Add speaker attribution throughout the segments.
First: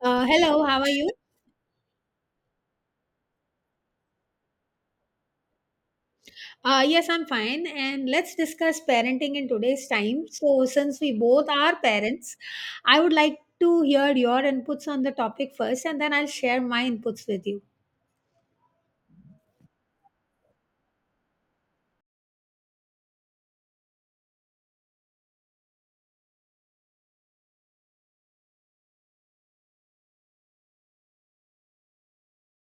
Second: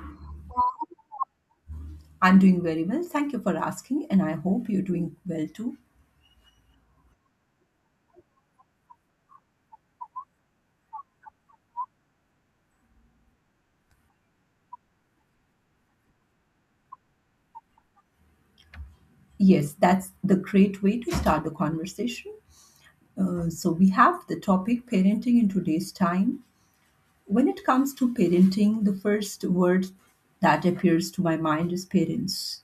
Speaker 1: Hello, how are you?
Speaker 2: I'm doing very well. Thank you for asking, and I hope you're doing well too.
Speaker 1: Yes, I'm fine. And let's discuss parenting in today's time. So, since we both are parents, I would like to hear your inputs on the topic first, and then I'll share my inputs with you.
Speaker 2: Yes, that's the great way to start the conversation. We have the topic parenting in today's time. When it comes to parenting, the first word that appears to my mind is parents.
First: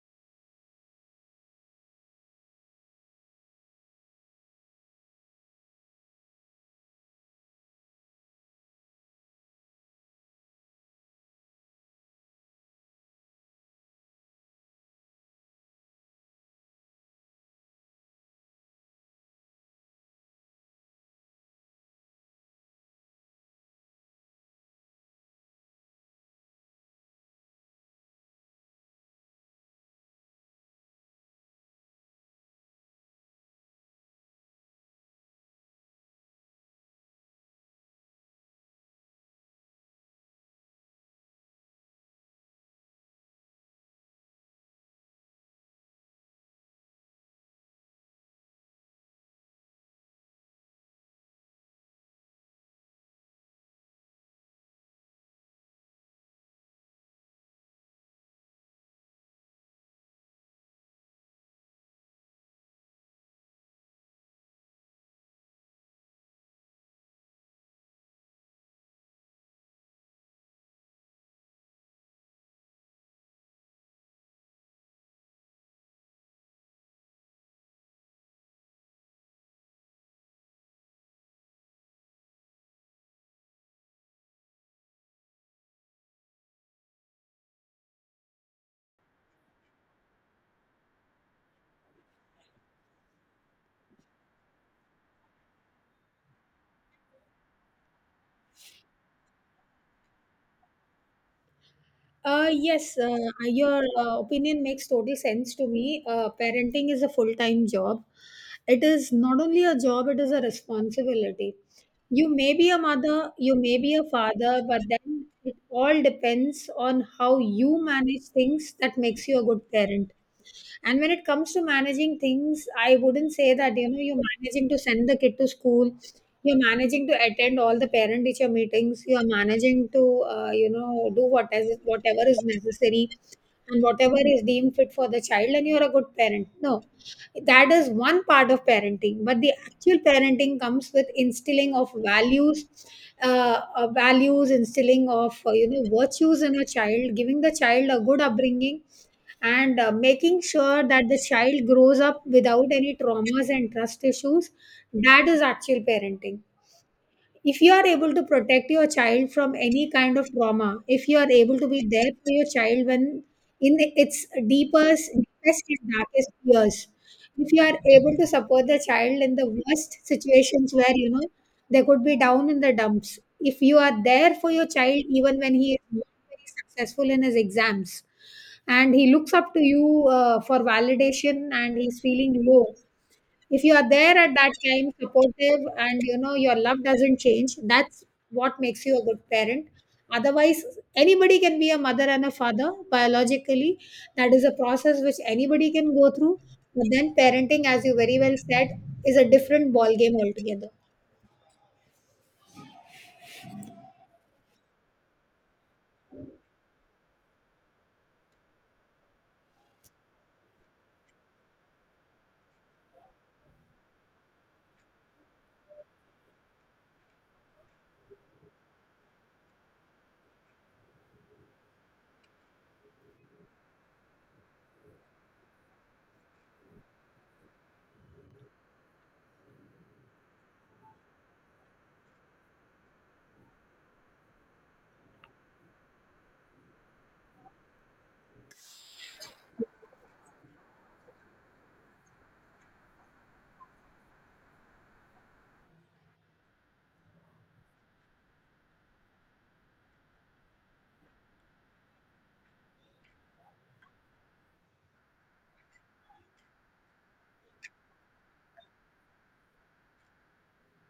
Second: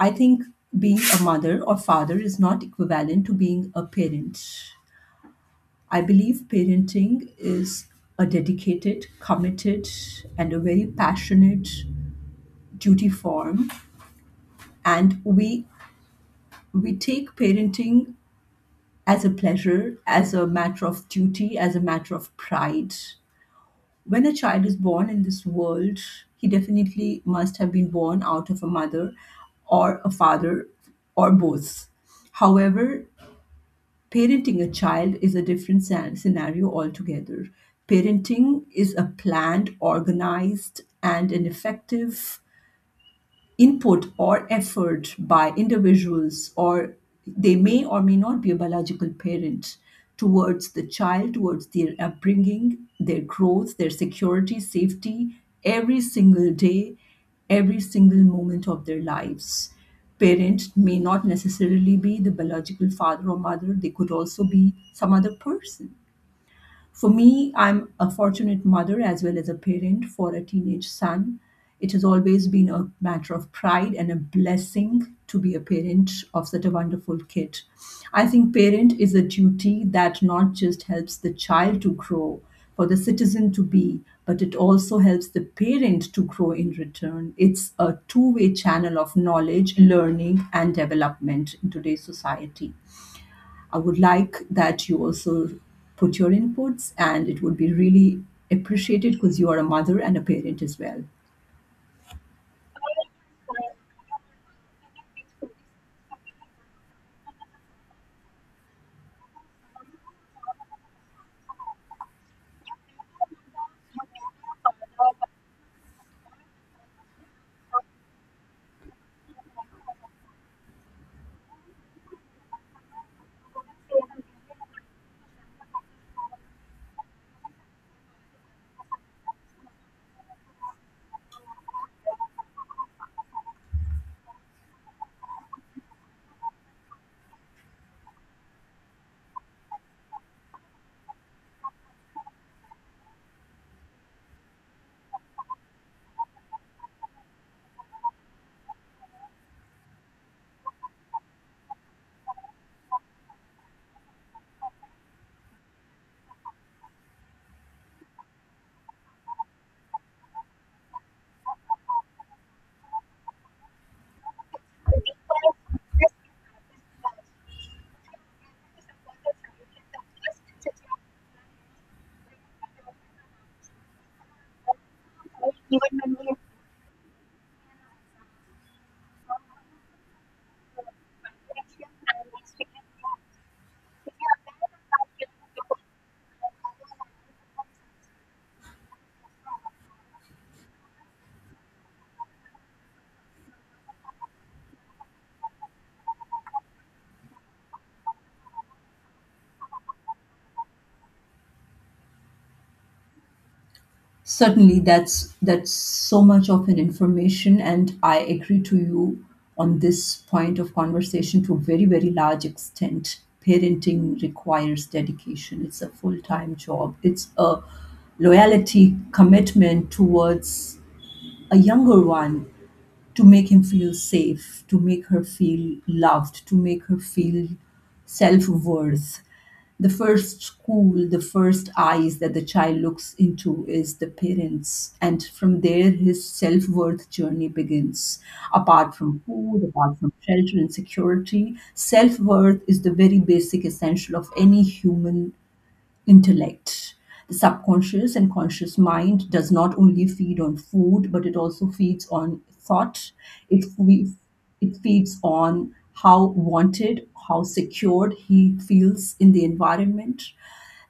Speaker 2: I think being a mother or father is not equivalent to being a parent. I believe parenting is a dedicated, committed, and a very passionate duty form. And we take parenting as a pleasure, as a matter of duty, as a matter of pride. When a child is born in this world, he definitely must have been born out of a mother or a father or both. However, parenting a child is a different scenario altogether. Parenting is a planned, organized, and an effective input or effort by individuals, or they may or may not be a biological parent, towards the child, towards their upbringing, their growth, their security, safety, every single day, every single moment of their lives. Parent may not necessarily be the biological father or mother; they could also be some other person. For me, I'm a fortunate mother as well as a parent for a teenage son. It has always been a matter of pride and a blessing to be a parent of such a wonderful kid. I think parent is a duty that not just helps the child to grow, for the citizen to be, but it also helps the parent to grow in return. It's a two-way channel of knowledge, learning, and development in today's society. I would like that you also put your inputs, and it would be really appreciated because you are a mother and a parent as well.
Speaker 1: Yes, your opinion makes total sense to me. Parenting is a full time job. It is not only a job, it is a responsibility. You may be a mother, you may be a father, but then it all depends on how you manage things that makes you a good parent. And when it comes to managing things, I wouldn't say that you know you're managing to send the kid to school, you're managing to attend all the parent teacher meetings. You are managing to, you know, do what is, whatever is necessary and whatever is deemed fit for the child, and you're a good parent. No, that is one part of parenting, but the actual parenting comes with instilling of values, values, instilling of, you know, virtues in a child, giving the child a good upbringing, and making sure that the child grows up without any traumas and trust issues. That is actual parenting. If you are able to protect your child from any kind of trauma, if you are able to be there for your child when in its deepest and darkest years, if you are able to support the child in the worst situations where you know they could be down in the dumps, if you are there for your child even when he is not very successful in his exams and he looks up to you for validation and he's feeling low, if you are there at that time supportive and you know your love doesn't change, that's what makes you a good parent. Otherwise, anybody can be a mother and a father biologically. That is a process which anybody can go through, but then parenting, as you very well said, is a different ball game altogether.
Speaker 2: Certainly, that's so much of an information, and I agree to you on this point of conversation to a very very large extent. Parenting requires dedication. It's a full time job. It's a loyalty commitment towards a younger one, to make him feel safe, to make her feel loved, to make her feel self worth. The first school, the first eyes that the child looks into is the parents. And from there, his self worth journey begins. Apart from food, apart from shelter and security, self worth is the very basic essential of any human intellect. The subconscious and conscious mind does not only feed on food, but it also feeds on thought. It, fe- it feeds on how wanted, how secured he feels in the environment.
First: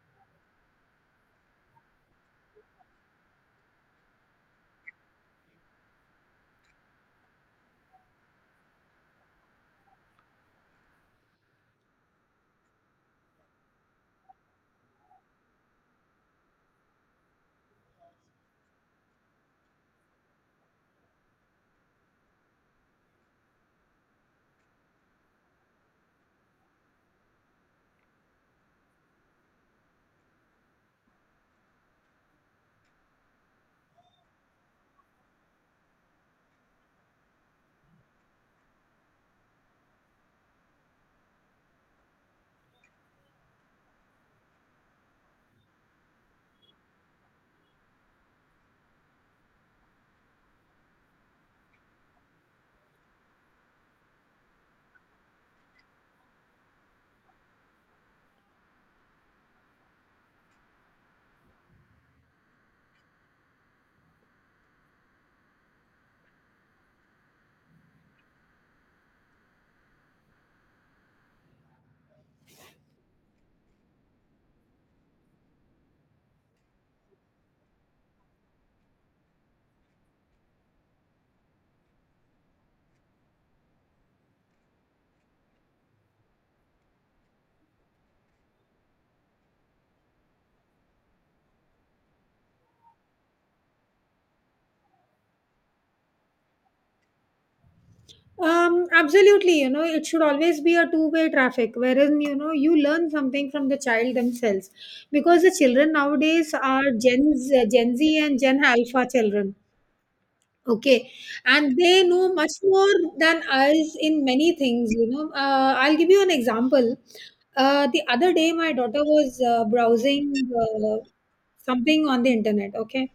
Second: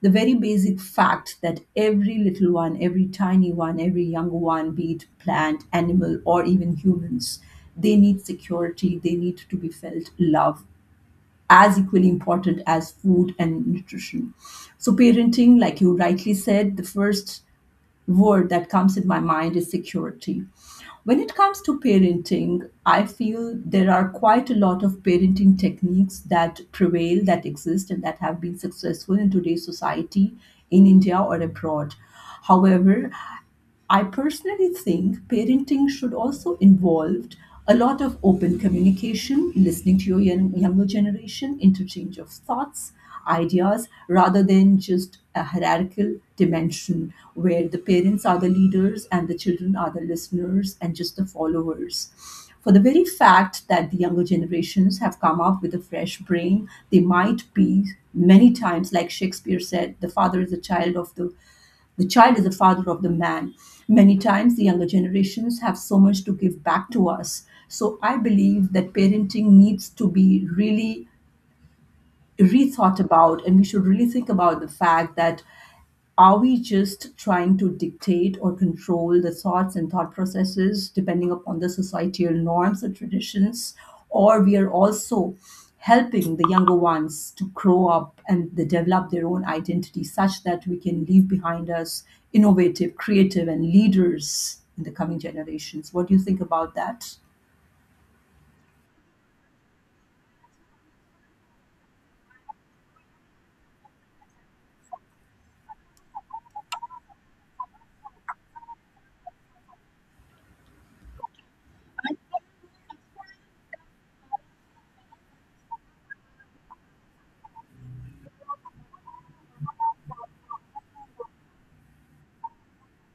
Speaker 2: The very basic fact that every little one, every tiny one, every young one, be it plant, animal, or even humans, they need security, they need to be felt love as equally important as food and nutrition. So, parenting, like you rightly said, the first word that comes in my mind is security. When it comes to parenting, I feel there are quite a lot of parenting techniques that prevail, that exist, and that have been successful in today's society in India or abroad. However, I personally think parenting should also involve a lot of open communication, listening to your young, younger generation, interchange of thoughts, ideas, rather than just a hierarchical dimension where the parents are the leaders and the children are the listeners and just the followers. For the very fact that the younger generations have come up with a fresh brain, they might be, many times, like Shakespeare said, the father is a child of the child is the father of the man. Many times, the younger generations have so much to give back to us. So, I believe that parenting needs to be really rethought about, and we should really think about the fact that are we just trying to dictate or control the thoughts and thought processes depending upon the societal norms and traditions, or we are also helping the younger ones to grow up and they develop their own identity such that we can leave behind us innovative, creative, and leaders in the coming generations. What do you think about that?
Speaker 1: Absolutely, you know, it should always be a two-way traffic wherein you know you learn something from the child themselves because the children nowadays are gen z and gen alpha children. Okay, and they know much more than us in many things, you know. I'll give you an example. The other day, my daughter was browsing uh, something on the internet, okay,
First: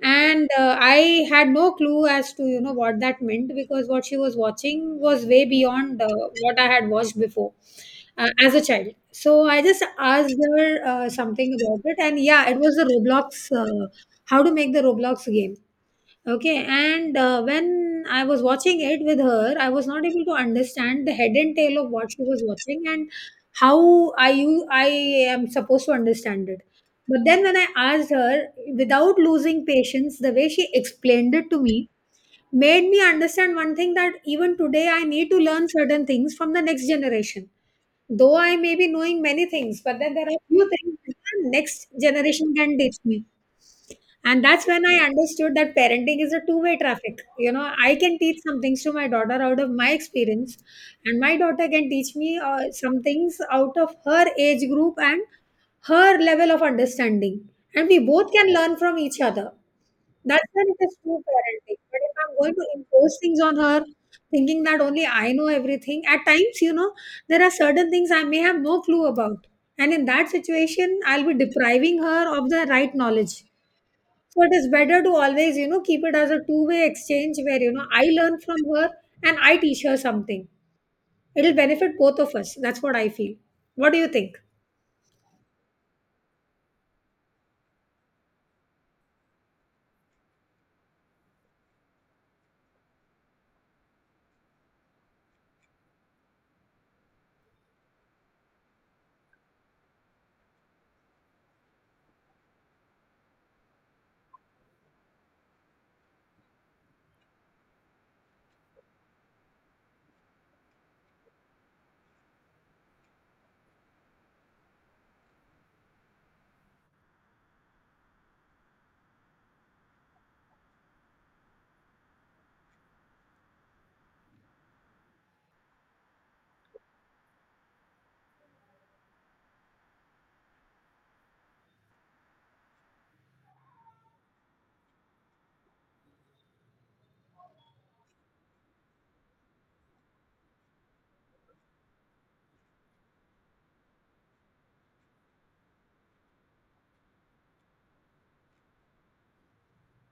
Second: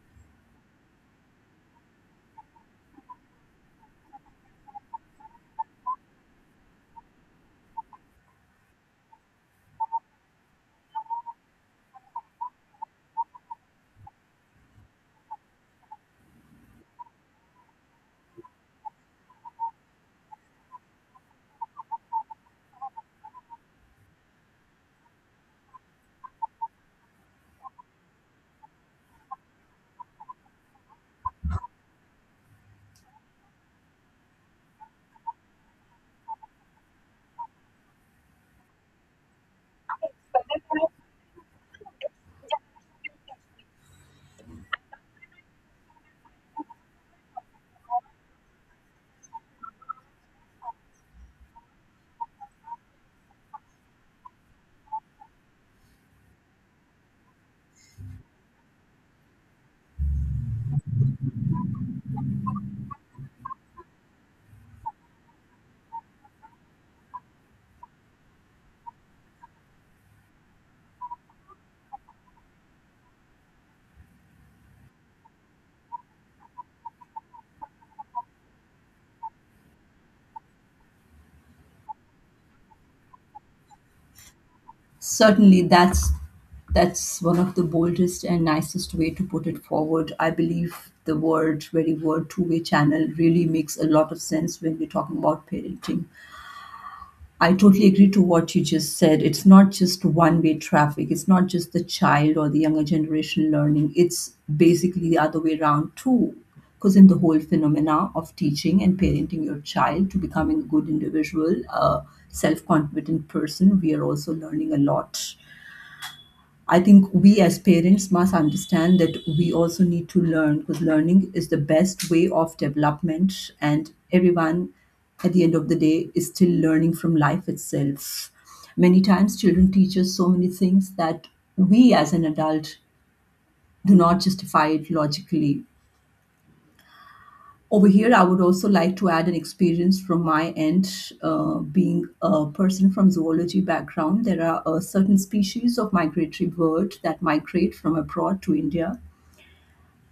Speaker 1: and I had no clue as to you know what that meant because what she was watching was way beyond what I had watched before as a child. So I just asked her something about it, and yeah, it was the Roblox. How to make the Roblox game. Okay, and when I was watching it with her, I was not able to understand the head and tail of what she was watching and how I am supposed to understand it. But then when I asked her, without losing patience, the way she explained it to me made me understand one thing, that even today I need to learn certain things from the next generation. Though I may be knowing many things, but then there are few things that the next generation can teach me, and that's when I understood that parenting is a two-way traffic. You know, I can teach some things to my daughter out of my experience, and my daughter can teach me some things out of her age group and her level of understanding. And we both can learn from each other. That's when it is true parenting. But if I'm going to impose things on her, thinking that only I know everything, at times, you know, there are certain things I may have no clue about. And in that situation, I'll be depriving her of the right knowledge. So it is better to always, you know, keep it as a two-way exchange where, you know, I learn from her and I teach her something. It'll benefit both of us. That's what I feel. What do you think?
Speaker 2: Certainly, that's one of the boldest and nicest way to put it forward. I believe the word, very word, two-way channel really makes a lot of sense when we're talking about parenting. I totally agree to what you just said. It's not just one-way traffic. It's not just the child or the younger generation learning. It's basically the other way around too. Because in the whole phenomena of teaching and parenting your child to becoming a good individual, a self-confident person, we are also learning a lot. I think we as parents must understand that we also need to learn, because learning is the best way of development, and everyone at the end of the day is still learning from life itself. Many times, children teach us so many things that we as an adult do not justify it logically. Over here, I would also like to add an experience from my end. Being a person from zoology background, there are certain species of migratory bird that migrate from abroad to India,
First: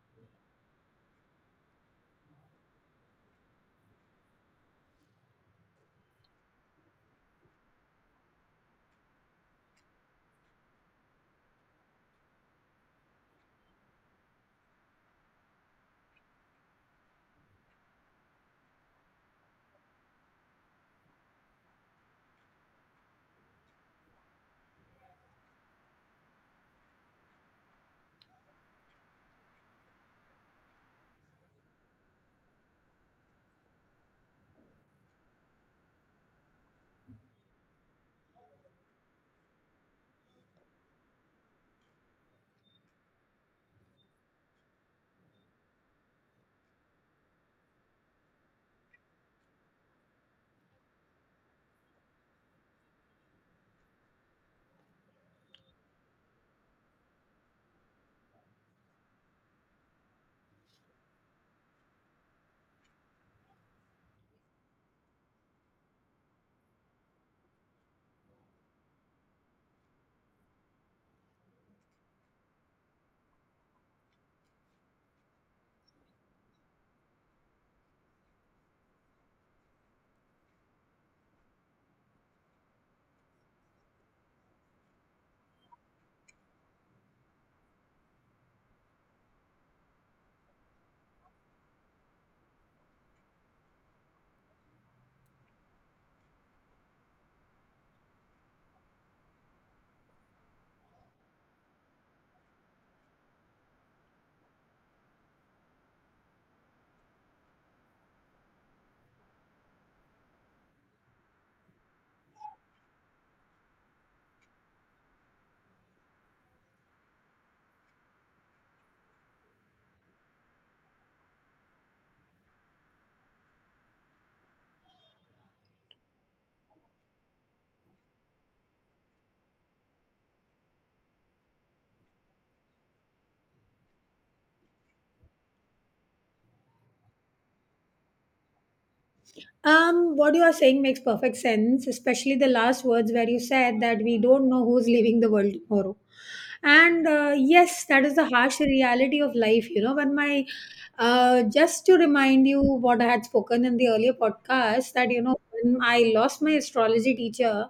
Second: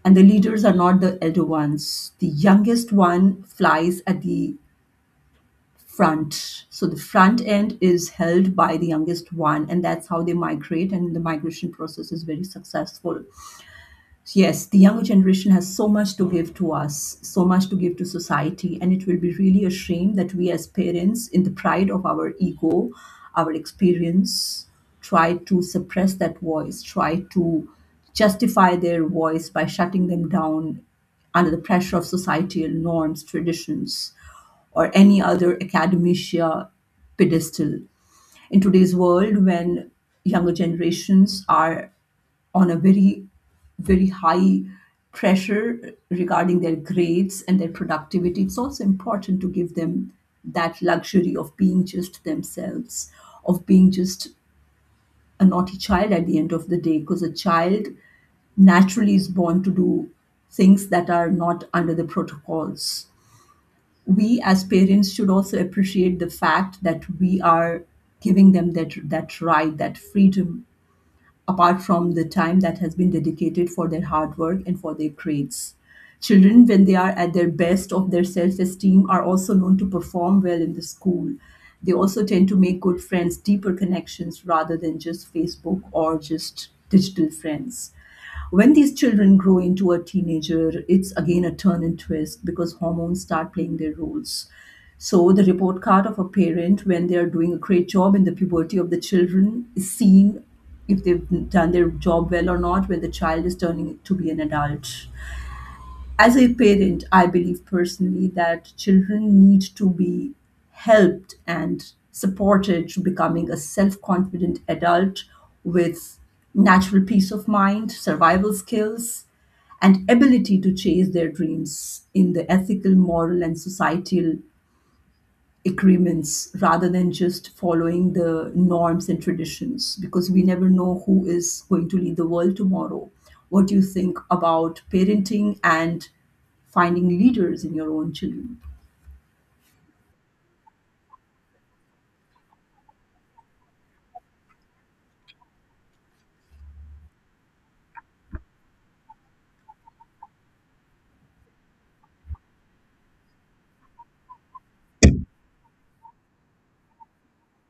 Speaker 2: and the leaders are not the elder ones. The youngest one flies at the front. So the front end is held by the youngest one, and that's how they migrate, and the migration process is very successful. Yes, the younger generation has so much to give to us, so much to give to society, and it will be really a shame that we, as parents, in the pride of our ego, our experience, try to suppress that voice, try to justify their voice by shutting them down under the pressure of societal norms, traditions, or any other academicia pedestal. In today's world, when younger generations are on a very very high pressure regarding their grades and their productivity, it's also important to give them that luxury of being just themselves, of being just a naughty child at the end of the day, because a child naturally is born to do things that are not under the protocols. We as parents should also appreciate the fact that we are giving them that right, that freedom, apart from the time that has been dedicated for their hard work and for their grades. Children, when they are at their best of their self esteem, are also known to perform well in the school. They also tend to make good friends, deeper connections, rather than just Facebook or just digital friends. When these children grow into a teenager, it's again a turn and twist because hormones start playing their roles. So, the report card of a parent when they are doing a great job in the puberty of the children is seen if they've done their job well or not when the child is turning to be an adult. As a parent, I believe personally that children need to be helped and supported to becoming a self confident adult with natural peace of mind, survival skills, and ability to chase their dreams in the ethical, moral, and societal agreements, rather than just following the norms and traditions, because we never know who is going to lead the world tomorrow. What do you think about parenting and finding leaders in your own children?
Speaker 1: What you are saying makes perfect sense, especially the last words where you said that we don't know who's leaving the world tomorrow. And yes, that is the harsh reality of life. You know, when my just to remind you what I had spoken in the earlier podcast, that you know when I lost my astrology teacher,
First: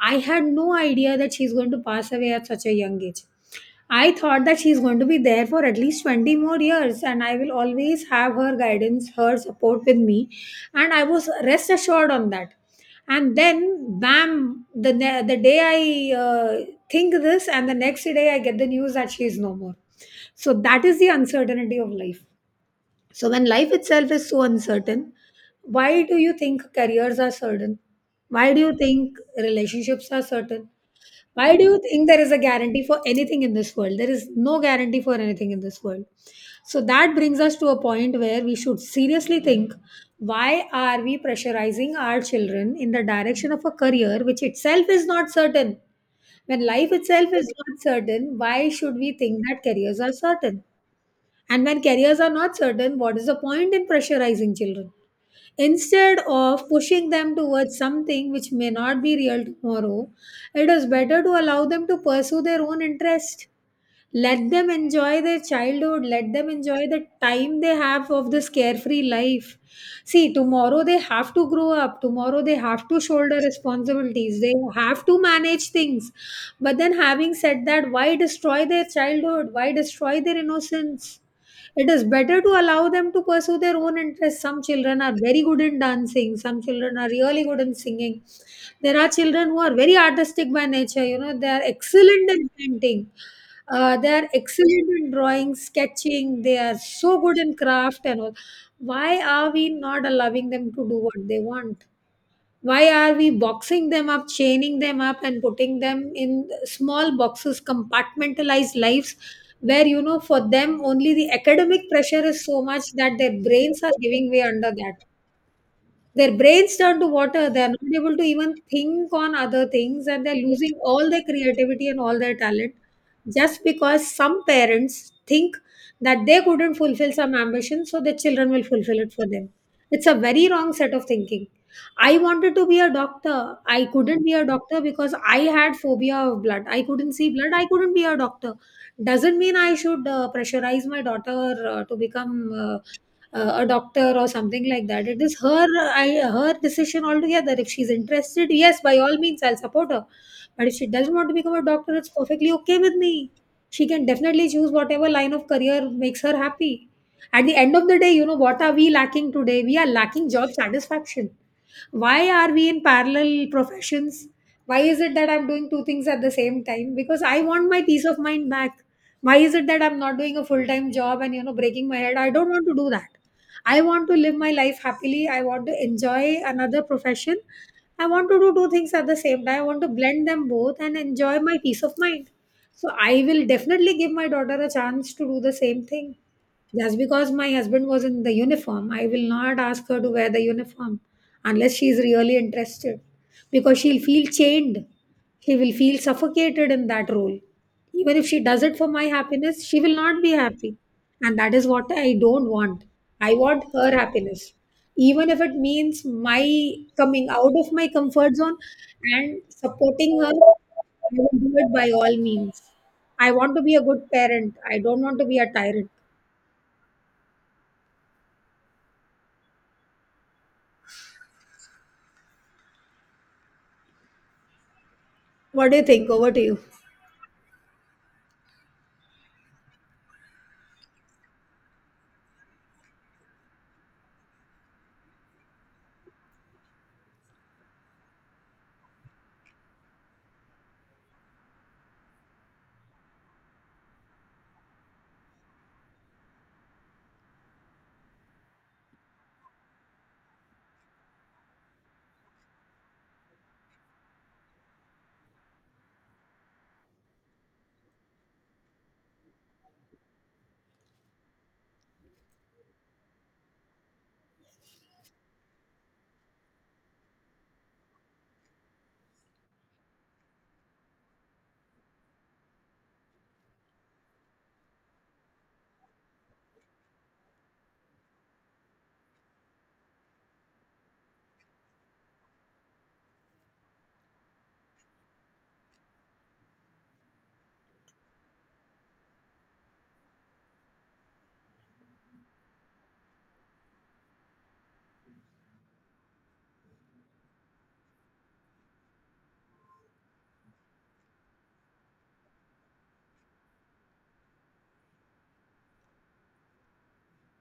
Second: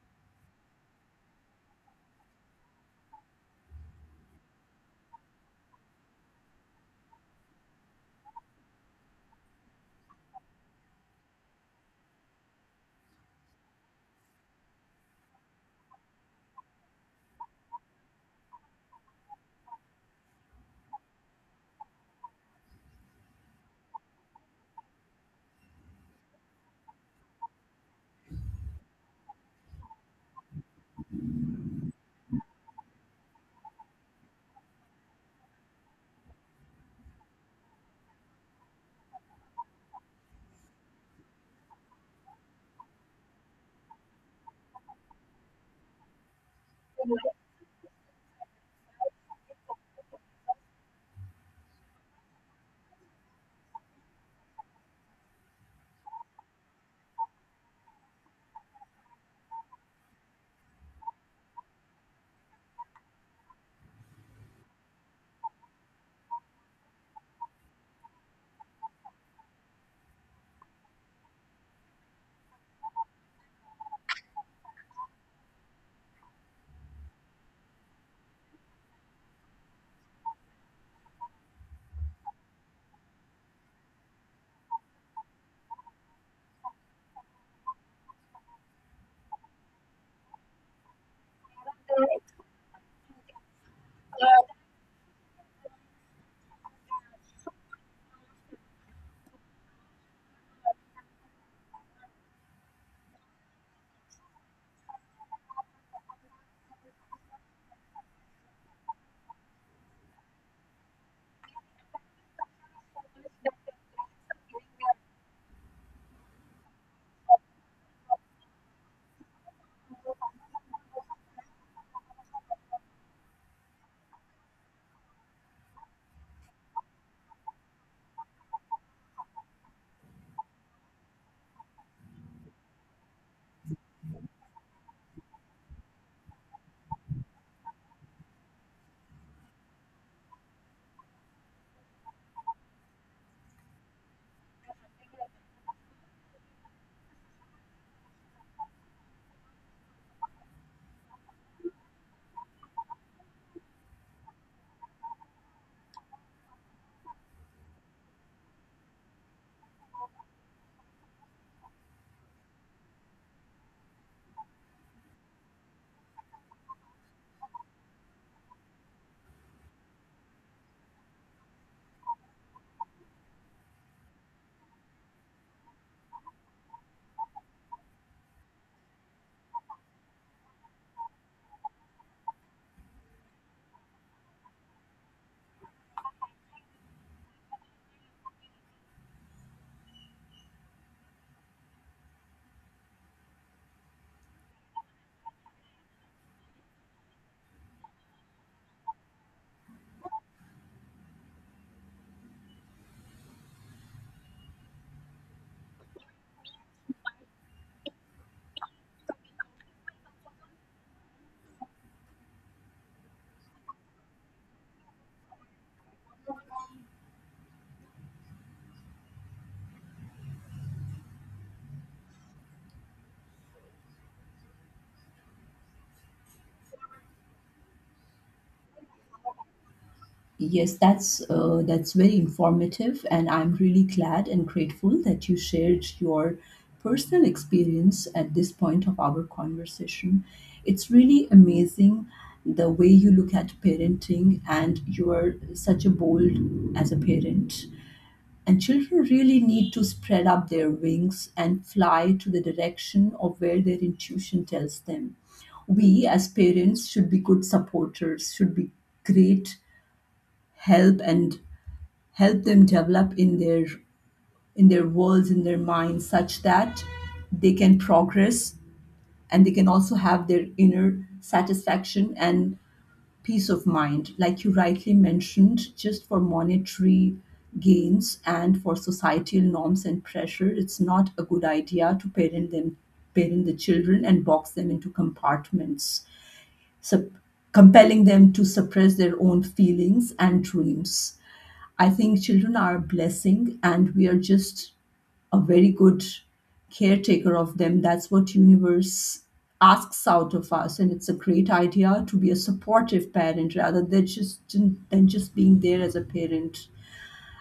Speaker 1: I had no idea that she's going to pass away at such a young age. I thought that she's going to be there for at least 20 more years and I will always have her guidance, her support with me, and I was rest assured on that. And then bam, the day I uh, think this and the next day I get the news that she is no more. So that is the uncertainty of life. So when life itself is so uncertain, why do you think careers are certain? Why do you think relationships are certain? Why do you think there is a guarantee for anything in this world? There is no guarantee for anything in this world. So that brings us to a point where we should seriously think, why are we pressurizing our children in the direction of a career which itself is not certain? When life itself is not certain, why should we think that careers are certain? And when careers are not certain, what is the point in pressurizing children? Instead of pushing them towards something which may not be real tomorrow, it is better to allow them to pursue their own interest. Let them enjoy their childhood, let them enjoy the time they have of this carefree life. See, tomorrow they have to grow up, tomorrow they have to shoulder responsibilities, they have to manage things, but then, having said that, why destroy their childhood? Why destroy their innocence? It is better to allow them to pursue their own interests. Some children are very good in dancing, some children are really good in singing. There are children who are very artistic by nature, you know, they are excellent in painting. They are excellent in drawing, sketching, they are so good in craft and all. Why are we not allowing them to do what they want? Why are we boxing them up, chaining them up, and putting them in small boxes, compartmentalized lives where, you know, for them only the academic pressure is so much that their brains are giving way under that? Their brains turn to water. They are not able to even think on other things, and they're losing all their creativity and all their talent just because some parents think that they couldn't fulfill some ambition, so their children will fulfill it for them. It's a very wrong set of thinking. I wanted to be a doctor. I couldn't be a doctor because I had phobia of blood. I couldn't see blood. I couldn't be a doctor. Doesn't mean I should pressurize my daughter to become a doctor or something like that. It is her, her decision altogether. If she's interested, yes, by all means I'll support her, but if she doesn't want to become a doctor, it's perfectly okay with me. She can definitely choose whatever line of career makes her happy. At the end of the day, you know, what are we lacking today? We are lacking job satisfaction. Why are we in parallel professions? Why is it that I'm doing two things at the same time? Because I want my peace of mind back. Why is it that I'm not doing a full time job and you know breaking my head? I don't want to do that. I want to live my life happily. I want to enjoy another profession. I want to do two things at the same time. I want to blend them both and enjoy my peace of mind. So I will definitely give my daughter a chance to do the same thing. Just because my husband was in the uniform, I will not ask her to wear the uniform unless she is really interested, because she'll feel chained. She will feel suffocated in that role. Even if she does it for my happiness, she will not be happy. And that is what I don't want. I want her happiness. Even if it means my coming out of my comfort zone and supporting her, I will do it by all means. I want to be a good parent. I don't want to be a tyrant. What do you think? Over to you.
Speaker 2: Yes, that's very informative, and I'm really glad and grateful that you shared your personal experience at this point of our conversation. It's really amazing the way you look at parenting, and you are such a bold as a parent. And children really need to spread up their wings and fly to the direction of where their intuition tells them. We as parents should be good supporters, should be great help, and help them develop in their, in their worlds, in their minds, such that they can progress and they can also have their inner satisfaction and peace of mind. Like you rightly mentioned, just for monetary gains and for societal norms and pressure, it's not a good idea to parent them, parent the children and box them into compartments, sup- compelling them to suppress their own feelings and dreams. I think children are a blessing, and we are just a very good caretaker of them. That's what universe asks out of us, and it's a great idea to be a supportive parent rather than just being there as a parent.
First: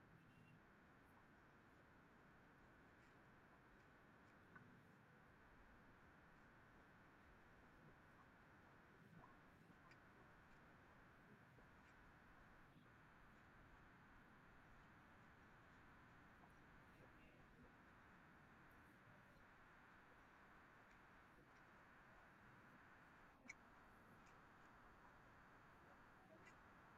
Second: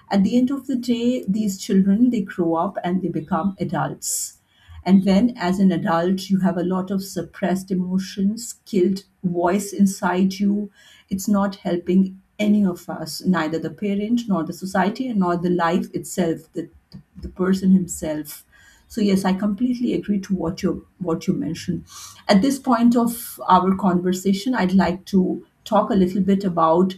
Speaker 2: At the end of the day, these children they grow up and they become adults. And when, as an adult, you have a lot of suppressed emotions, killed voice inside you, it's not helping any of us, neither the parent, nor the society, and nor the life itself, the person himself. So yes, I completely agree to what you mentioned. At this point of our conversation, I'd like to talk a little bit about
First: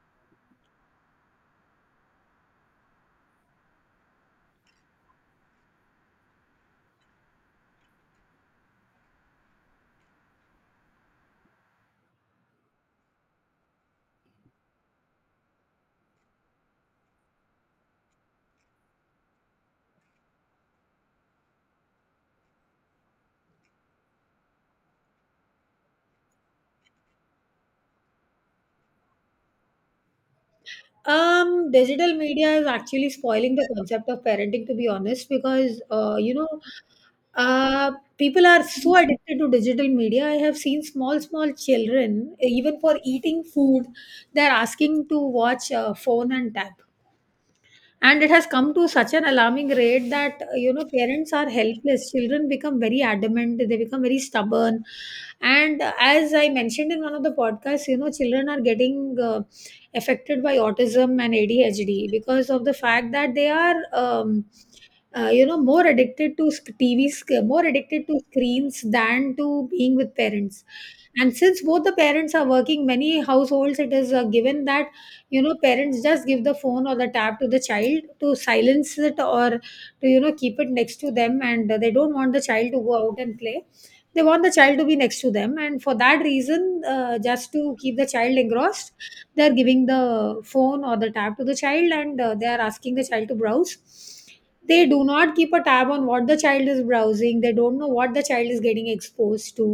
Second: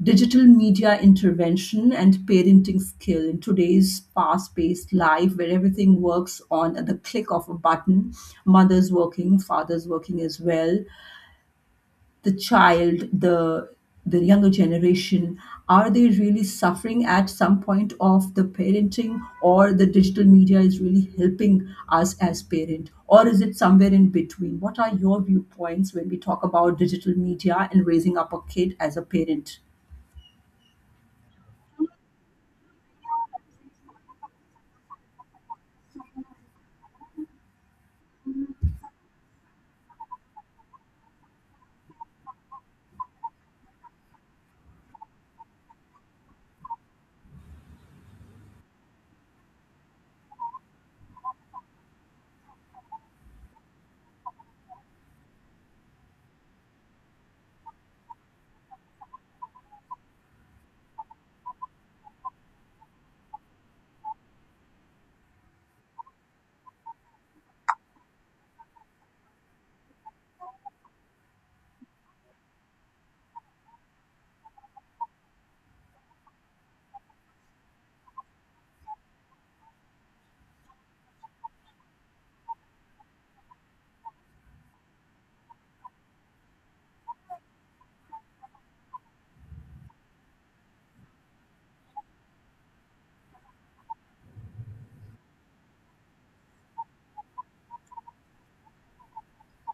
Speaker 2: digital media intervention and parenting skill in today's fast-paced life where everything works on at the click of a button. Mothers working, fathers working as well, the child, the younger generation, are they really suffering at some point of the parenting, or the digital media is really helping us as parent, or is it somewhere in between? What are your viewpoints when we talk about digital media and raising up a kid as a parent?
Speaker 1: Digital media is actually spoiling the concept of parenting, to be honest, because you know, uh, people are so addicted to digital media. I have seen small, small children, even for eating food, they're asking to watch phone and tab. And it has come to such an alarming rate that you know, parents are helpless. Children become very adamant, they become very stubborn. And as I mentioned in one of the podcasts, you know, children are getting affected by autism and ADHD because of the fact that they are you know, more addicted to more addicted to screens than to being with parents. And since both the parents are working many households, it is given that, you know, parents just give the phone or the tab to the child to silence it, or to, you know, keep it next to them, and they don't want the child to go out and play. They want the child to be next to them, and for that reason, just to keep the child engrossed, they are giving the phone or the tab to the child, and they are asking the child to browse. They do not keep a tab on what the child is browsing. They don't know what the child is getting exposed to.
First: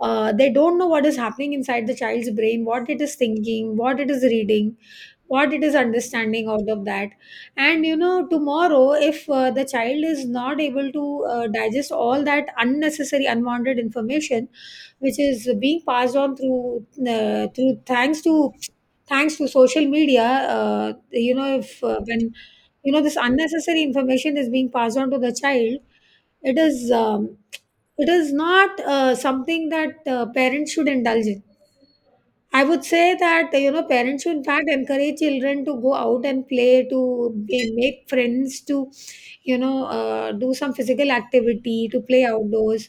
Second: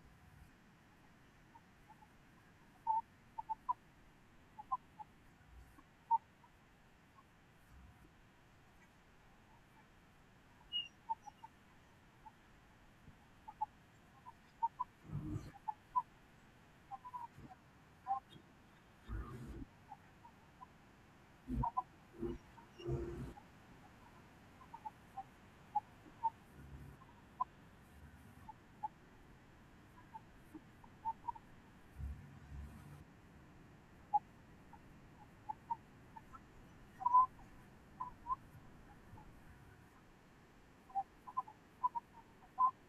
Speaker 1: They don't know what is happening inside the child's brain, what it is thinking, what it is reading, what it is understanding out of that. And you know, tomorrow, if the child is not able to digest all that unnecessary, unwanted information which is being passed on through thanks to thanks to social media. You know, if when, you know, this unnecessary information is being passed on to the child, it is um, it is not something that parents should indulge in. I would say that, you know, parents should in fact encourage children to go out and play, to make friends, to, you know, do some physical activity, to play outdoors,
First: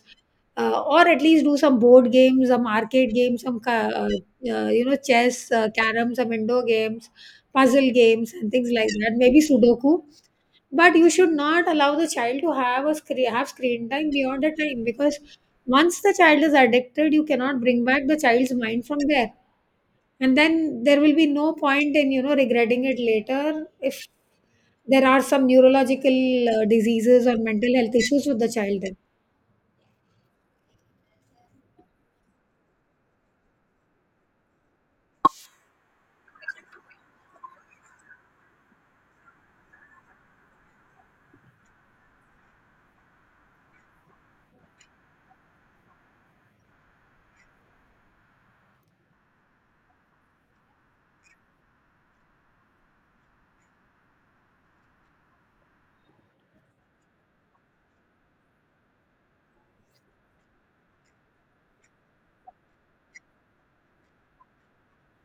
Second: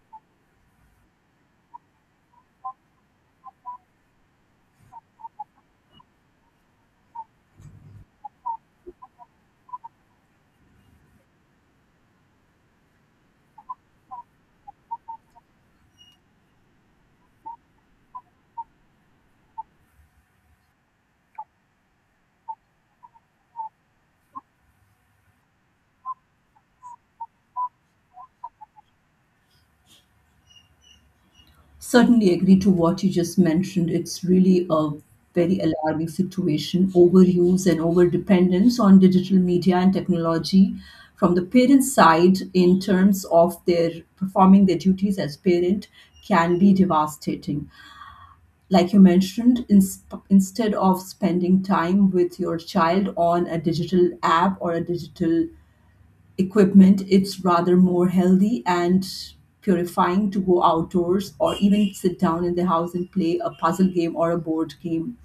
Speaker 1: or at least do some board games, some arcade games, you know, chess, carrom, some indoor games, puzzle games, and things like that, maybe sudoku. But you should not allow the child to have screen time beyond the time, because once the child is addicted, you cannot bring back the child's mind from there. And then there will be no point in, you know, regretting it later if there are some neurological diseases or mental health issues with the child then.
Speaker 2: Certainly agree to what you just mentioned. It's really a very alarming situation. Overuse and over dependence on digital media and technology from the parent side in terms of their performing their duties as parent can be devastating. Like you mentioned, instead of spending time with your child on a digital app or a digital equipment, it's rather more healthy and purifying to go outdoors or even sit down in the house and play a puzzle game or a board game.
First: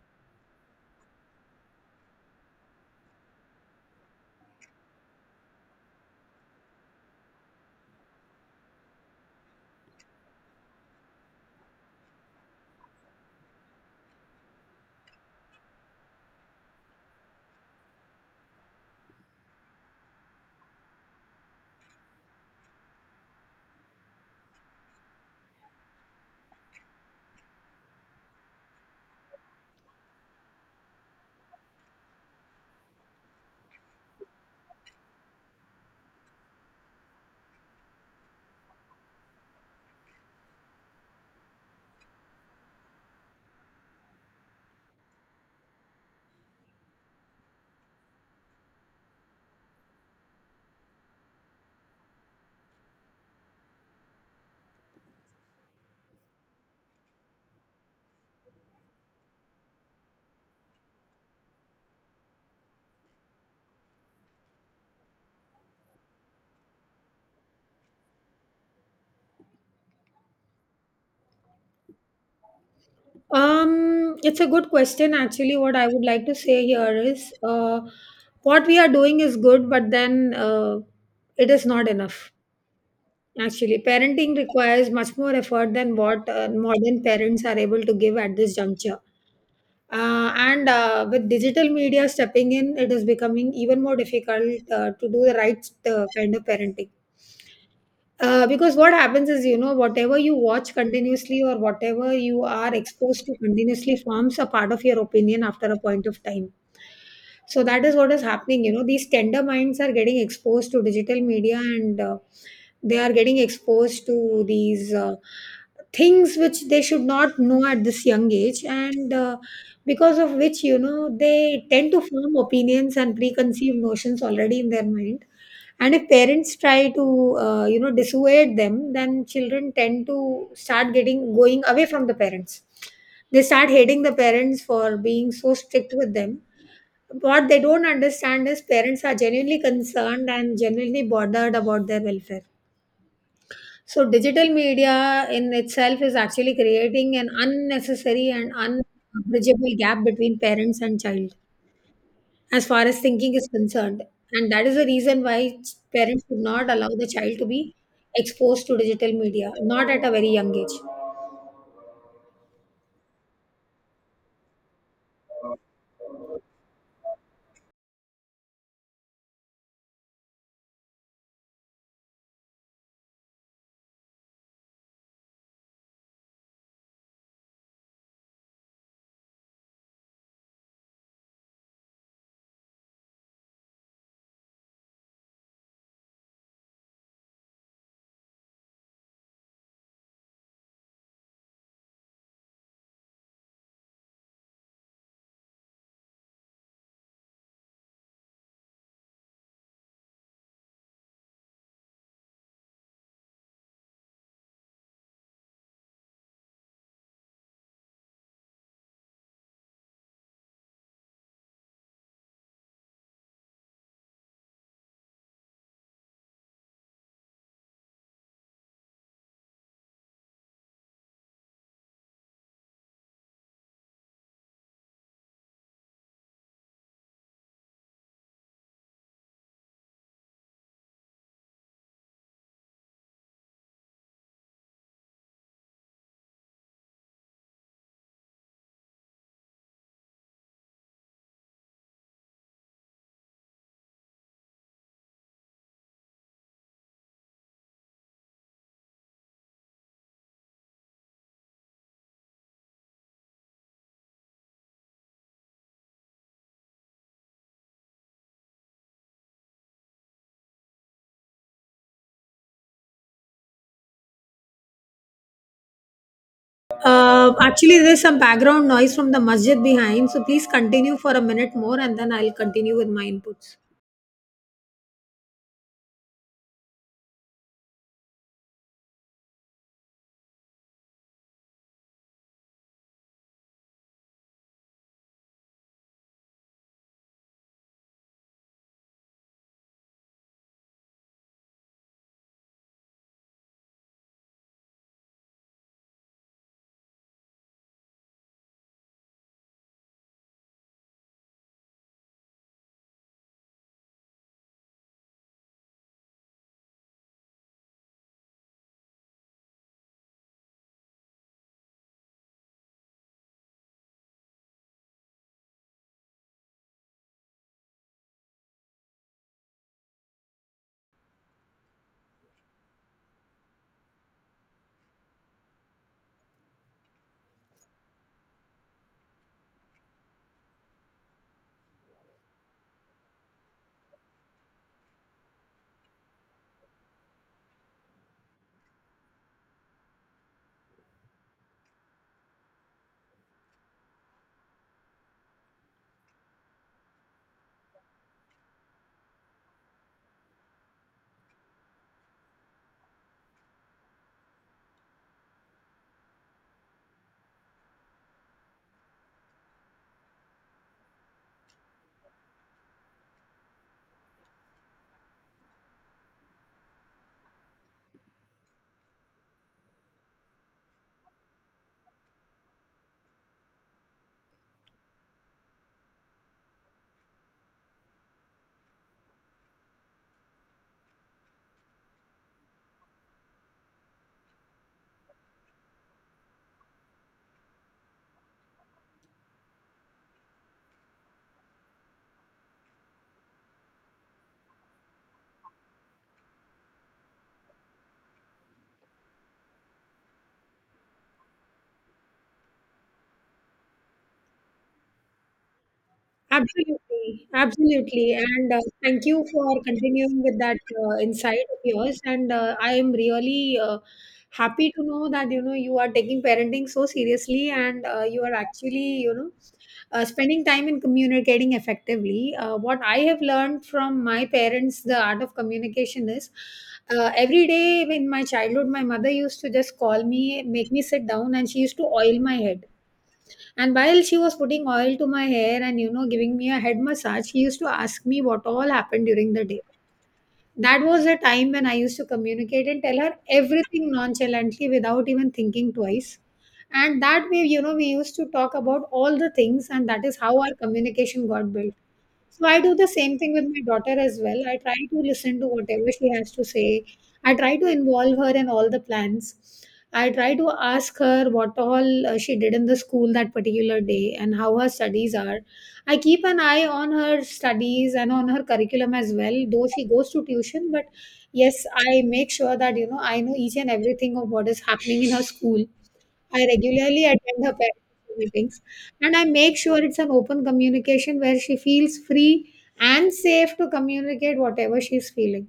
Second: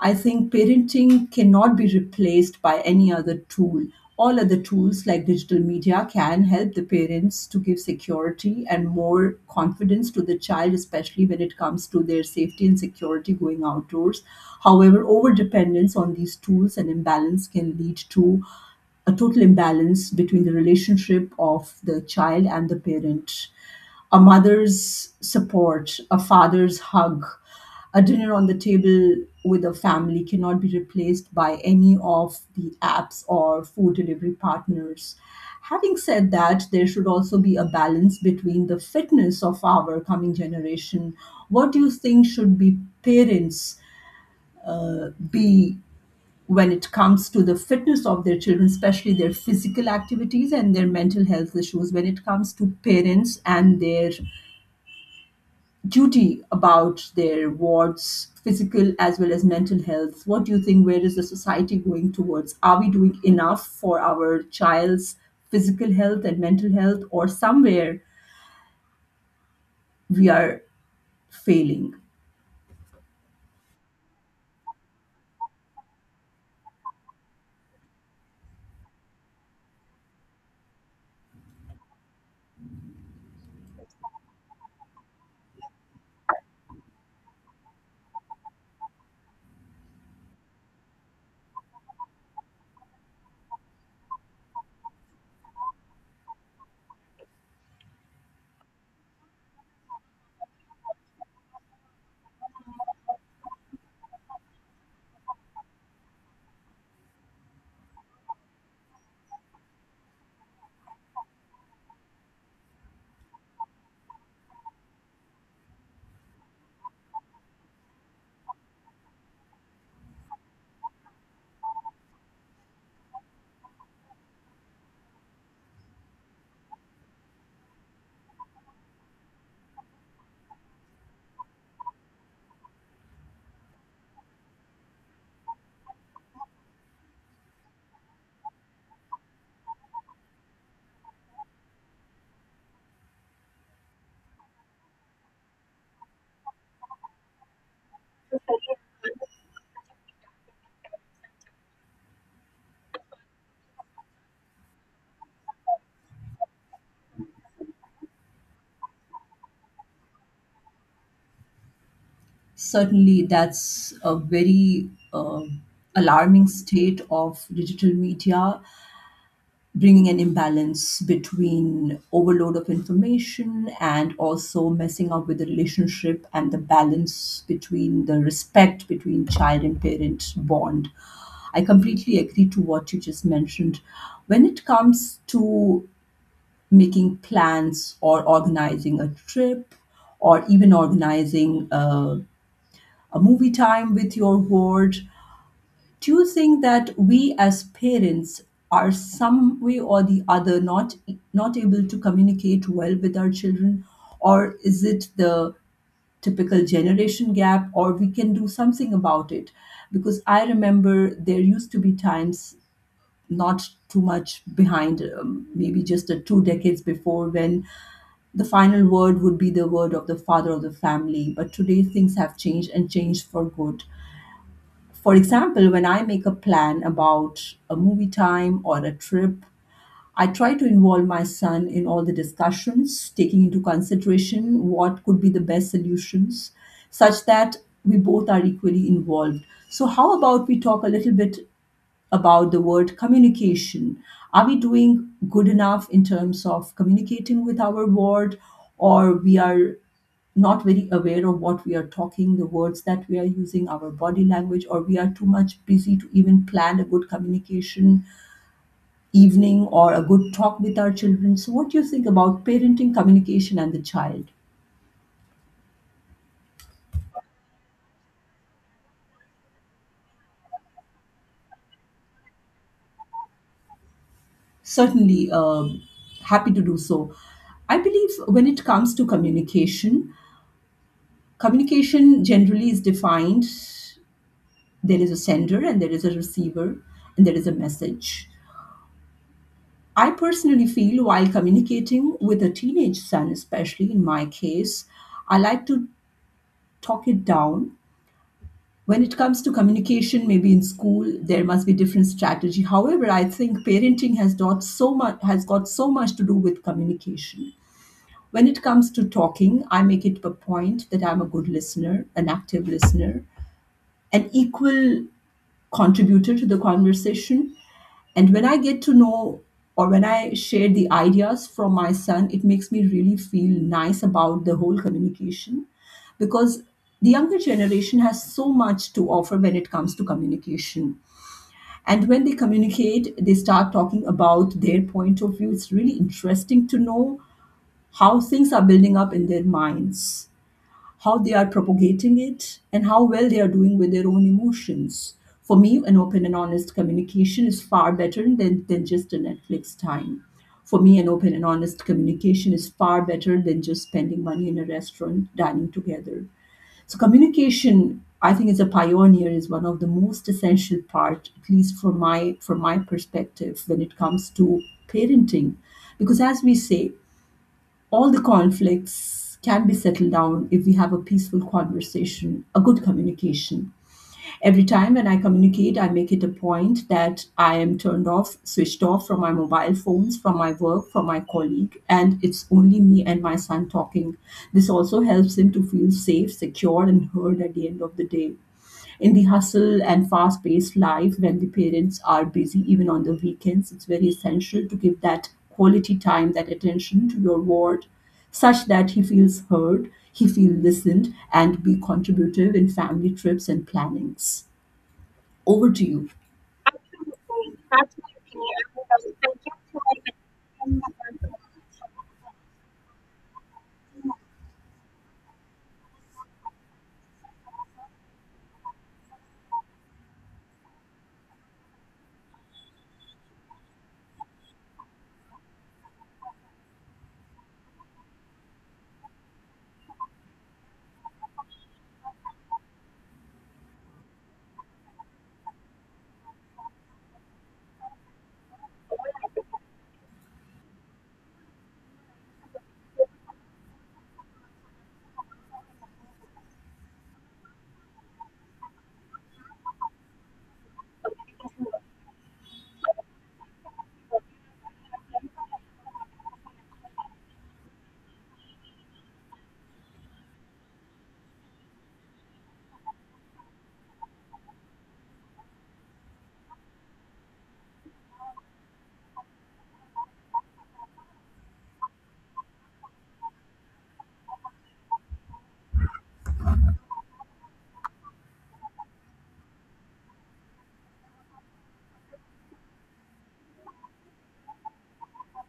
Speaker 2: I think parenting cannot be replaced by any other tool. All other tools like digital media can help the parents to give security and more confidence to the child, especially when it comes to their safety and security going outdoors. However, over dependence on these tools and imbalance can lead to a total imbalance between the relationship of the child and the parent. A mother's support, a father's hug, a dinner on the table with a family cannot be replaced by any of the apps or food delivery partners. Having said that, there should also be a balance between the fitness of our coming generation. What do you think should be parents be when it comes to the fitness of their children, especially their physical activities and their mental health issues, when it comes to parents and their duty about their wards physical as well as mental health? What do you think, where is the society going towards? Are we doing enough for our child's physical health and mental health, or somewhere we are failing?
Speaker 1: It's a good question actually. What I would like to say here is what we are doing is good, but then it is not enough. Actually, parenting requires much more effort than what modern parents are able to give at this juncture. And with digital media stepping in, it is becoming even more difficult to do the right kind of parenting. Because what happens is, you know, whatever you watch continuously or whatever you are exposed to continuously forms a part of your opinion after a point of time. So that is what is happening. You know, these tender minds are getting exposed to digital media, and they are getting exposed to these things which they should not know at this young age. And because of which, you know, they tend to form opinions and preconceived notions already in their mind. And if parents try to you know, dissuade them, then children tend to start getting going away from the parents. They start hating the parents for being so strict with them. What they don't understand is parents are genuinely concerned and genuinely bothered about their welfare. So digital media in itself is actually creating an unnecessary and unbridgeable gap between parents and child as far as thinking is concerned. And that is the reason why parents should not allow the child to be exposed to digital media, not at a very young age.
Speaker 2: Certainly, that's a very alarming state of digital media bringing an imbalance between overload of information and also messing up with the relationship and the balance between the respect between child and parent bond. I completely agree to what you just mentioned. When it comes to making plans or organizing a trip or even organizing a movie time with your ward, do you think that we as parents are some way or the other not not able to communicate well with our children, or is it the typical generation gap, or we can do something about it? Because I remember there used to be times not too much behind, maybe just a two decades before, when the final word would be the word of the father of the family. But today things have changed, and changed for good. For example, when I make a plan about a movie time or a trip, I try to involve my son in all the discussions, taking into consideration what could be the best solutions, such that we both are equally involved. So, how about we talk a little bit about the word communication. Are we doing good enough in terms of communicating with our ward, or we are not very aware of what we are talking, the words that we are using, our body language, or we are too much busy to even plan a good communication evening or a good talk with our children? So, what do you think about parenting, communication, and the child?
Speaker 1: Actually, there's some background noise from the masjid behind, so please continue for a minute more and then I'll continue with my inputs.
Speaker 2: Certainly, happy to do so. I believe when it comes to communication, communication generally is defined, there is a sender and there is a receiver and there is a message. I personally feel while communicating with a teenage son, especially in my case, I like to talk it down. When it comes to communication, maybe in school, there must be different strategy. However, I think parenting has got so much has got so much to do with communication. When it comes to talking, I make it a point that I'm a good listener, an active listener, an equal contributor to the conversation. And when I get to know or when I share the ideas from my son, it makes me really feel nice about the whole communication, because the younger generation has so much to offer when it comes to communication. And when they communicate, they start talking about their point of view. It's really interesting to know how things are building up in their minds, how they are propagating it, and how well they are doing with their own emotions. For me, an open and honest communication is far better than just a Netflix time. For me, an open and honest communication is far better than just spending money in a restaurant dining together. So, communication, I think, as a pioneer, is one of the most essential part, at least from my perspective, when it comes to parenting, because as we say, all the conflicts can be settled down if we have a peaceful conversation, a good communication. Every time when I communicate, I make it a point that I am turned off, switched off from my mobile phones, from my work, from my colleague, and it's only me and my son talking. This also helps him to feel safe, secure, and heard at the end of the day. In the hustle and fast paced life when the parents are busy even on the weekends, it's very essential to give that quality time, that attention to your ward, such that he feels heard, he feels listened, and be contributive in family trips and plannings. Over to you.
Speaker 1: Absolutely, absolutely. And thank you for continuing with that insight of yours. And I am really happy to know that, you know, you are taking parenting so seriously, and you are actually, you know, spending time in communicating effectively. What I have learned from my parents, the art of communication is. Every day in my childhood, my mother used to just call me, make me sit down, and she used to oil my head, and while she was putting oil to my hair and, you know, giving me a head massage, she used to ask me what all happened during the day. That was a time when I used to communicate and tell her everything nonchalantly without even thinking twice. And that way, you know, we used to talk about all the things, and that is how our communication got built. So I do the same thing with my daughter as well. I try to listen to whatever she has to say. I try to involve her in all the plans. I try to ask her what all she did in the school that particular day and how her studies are. I keep an eye on her studies and on her curriculum as well, though she goes to tuition. But yes, I make sure that, you know, I know each and everything of what is happening in her school. I regularly attend her parents' meetings, and I make sure it's an open communication where she feels free and safe to communicate whatever she's feeling.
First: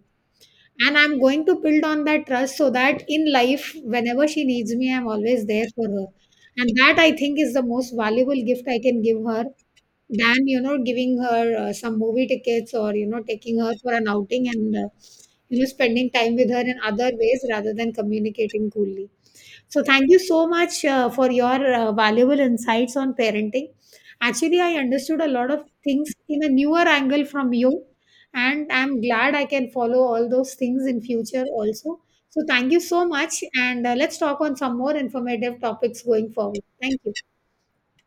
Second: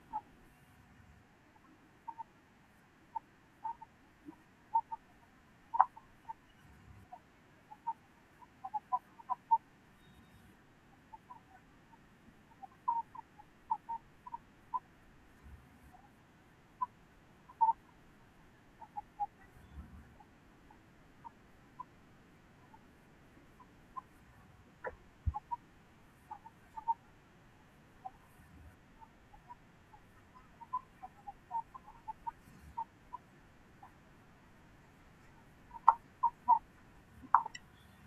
Speaker 1: And I'm going to build on that trust so that in life, whenever she needs me, I'm always there for her. And that, I think, is the most valuable gift I can give her, than, you know, giving her some movie tickets or, you know, taking her for an outing and, you know, spending time with her in other ways rather than communicating coolly. So thank you so much for your valuable insights on parenting. Actually, I understood a lot of things in a newer angle from you, and I'm glad I can follow all those things in future also. So thank you so much, and let's talk on some more informative topics going forward. Thank you.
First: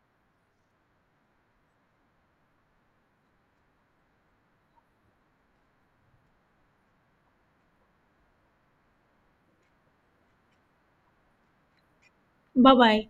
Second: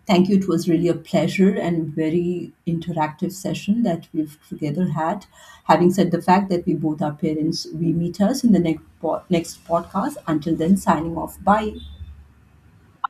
Speaker 2: Thank you, it was really a pleasure and very interactive session that we've together had. Having said the fact that we both are parents, we meet us in the next next podcast. Until then, signing off, bye.
Speaker 1: Bye bye.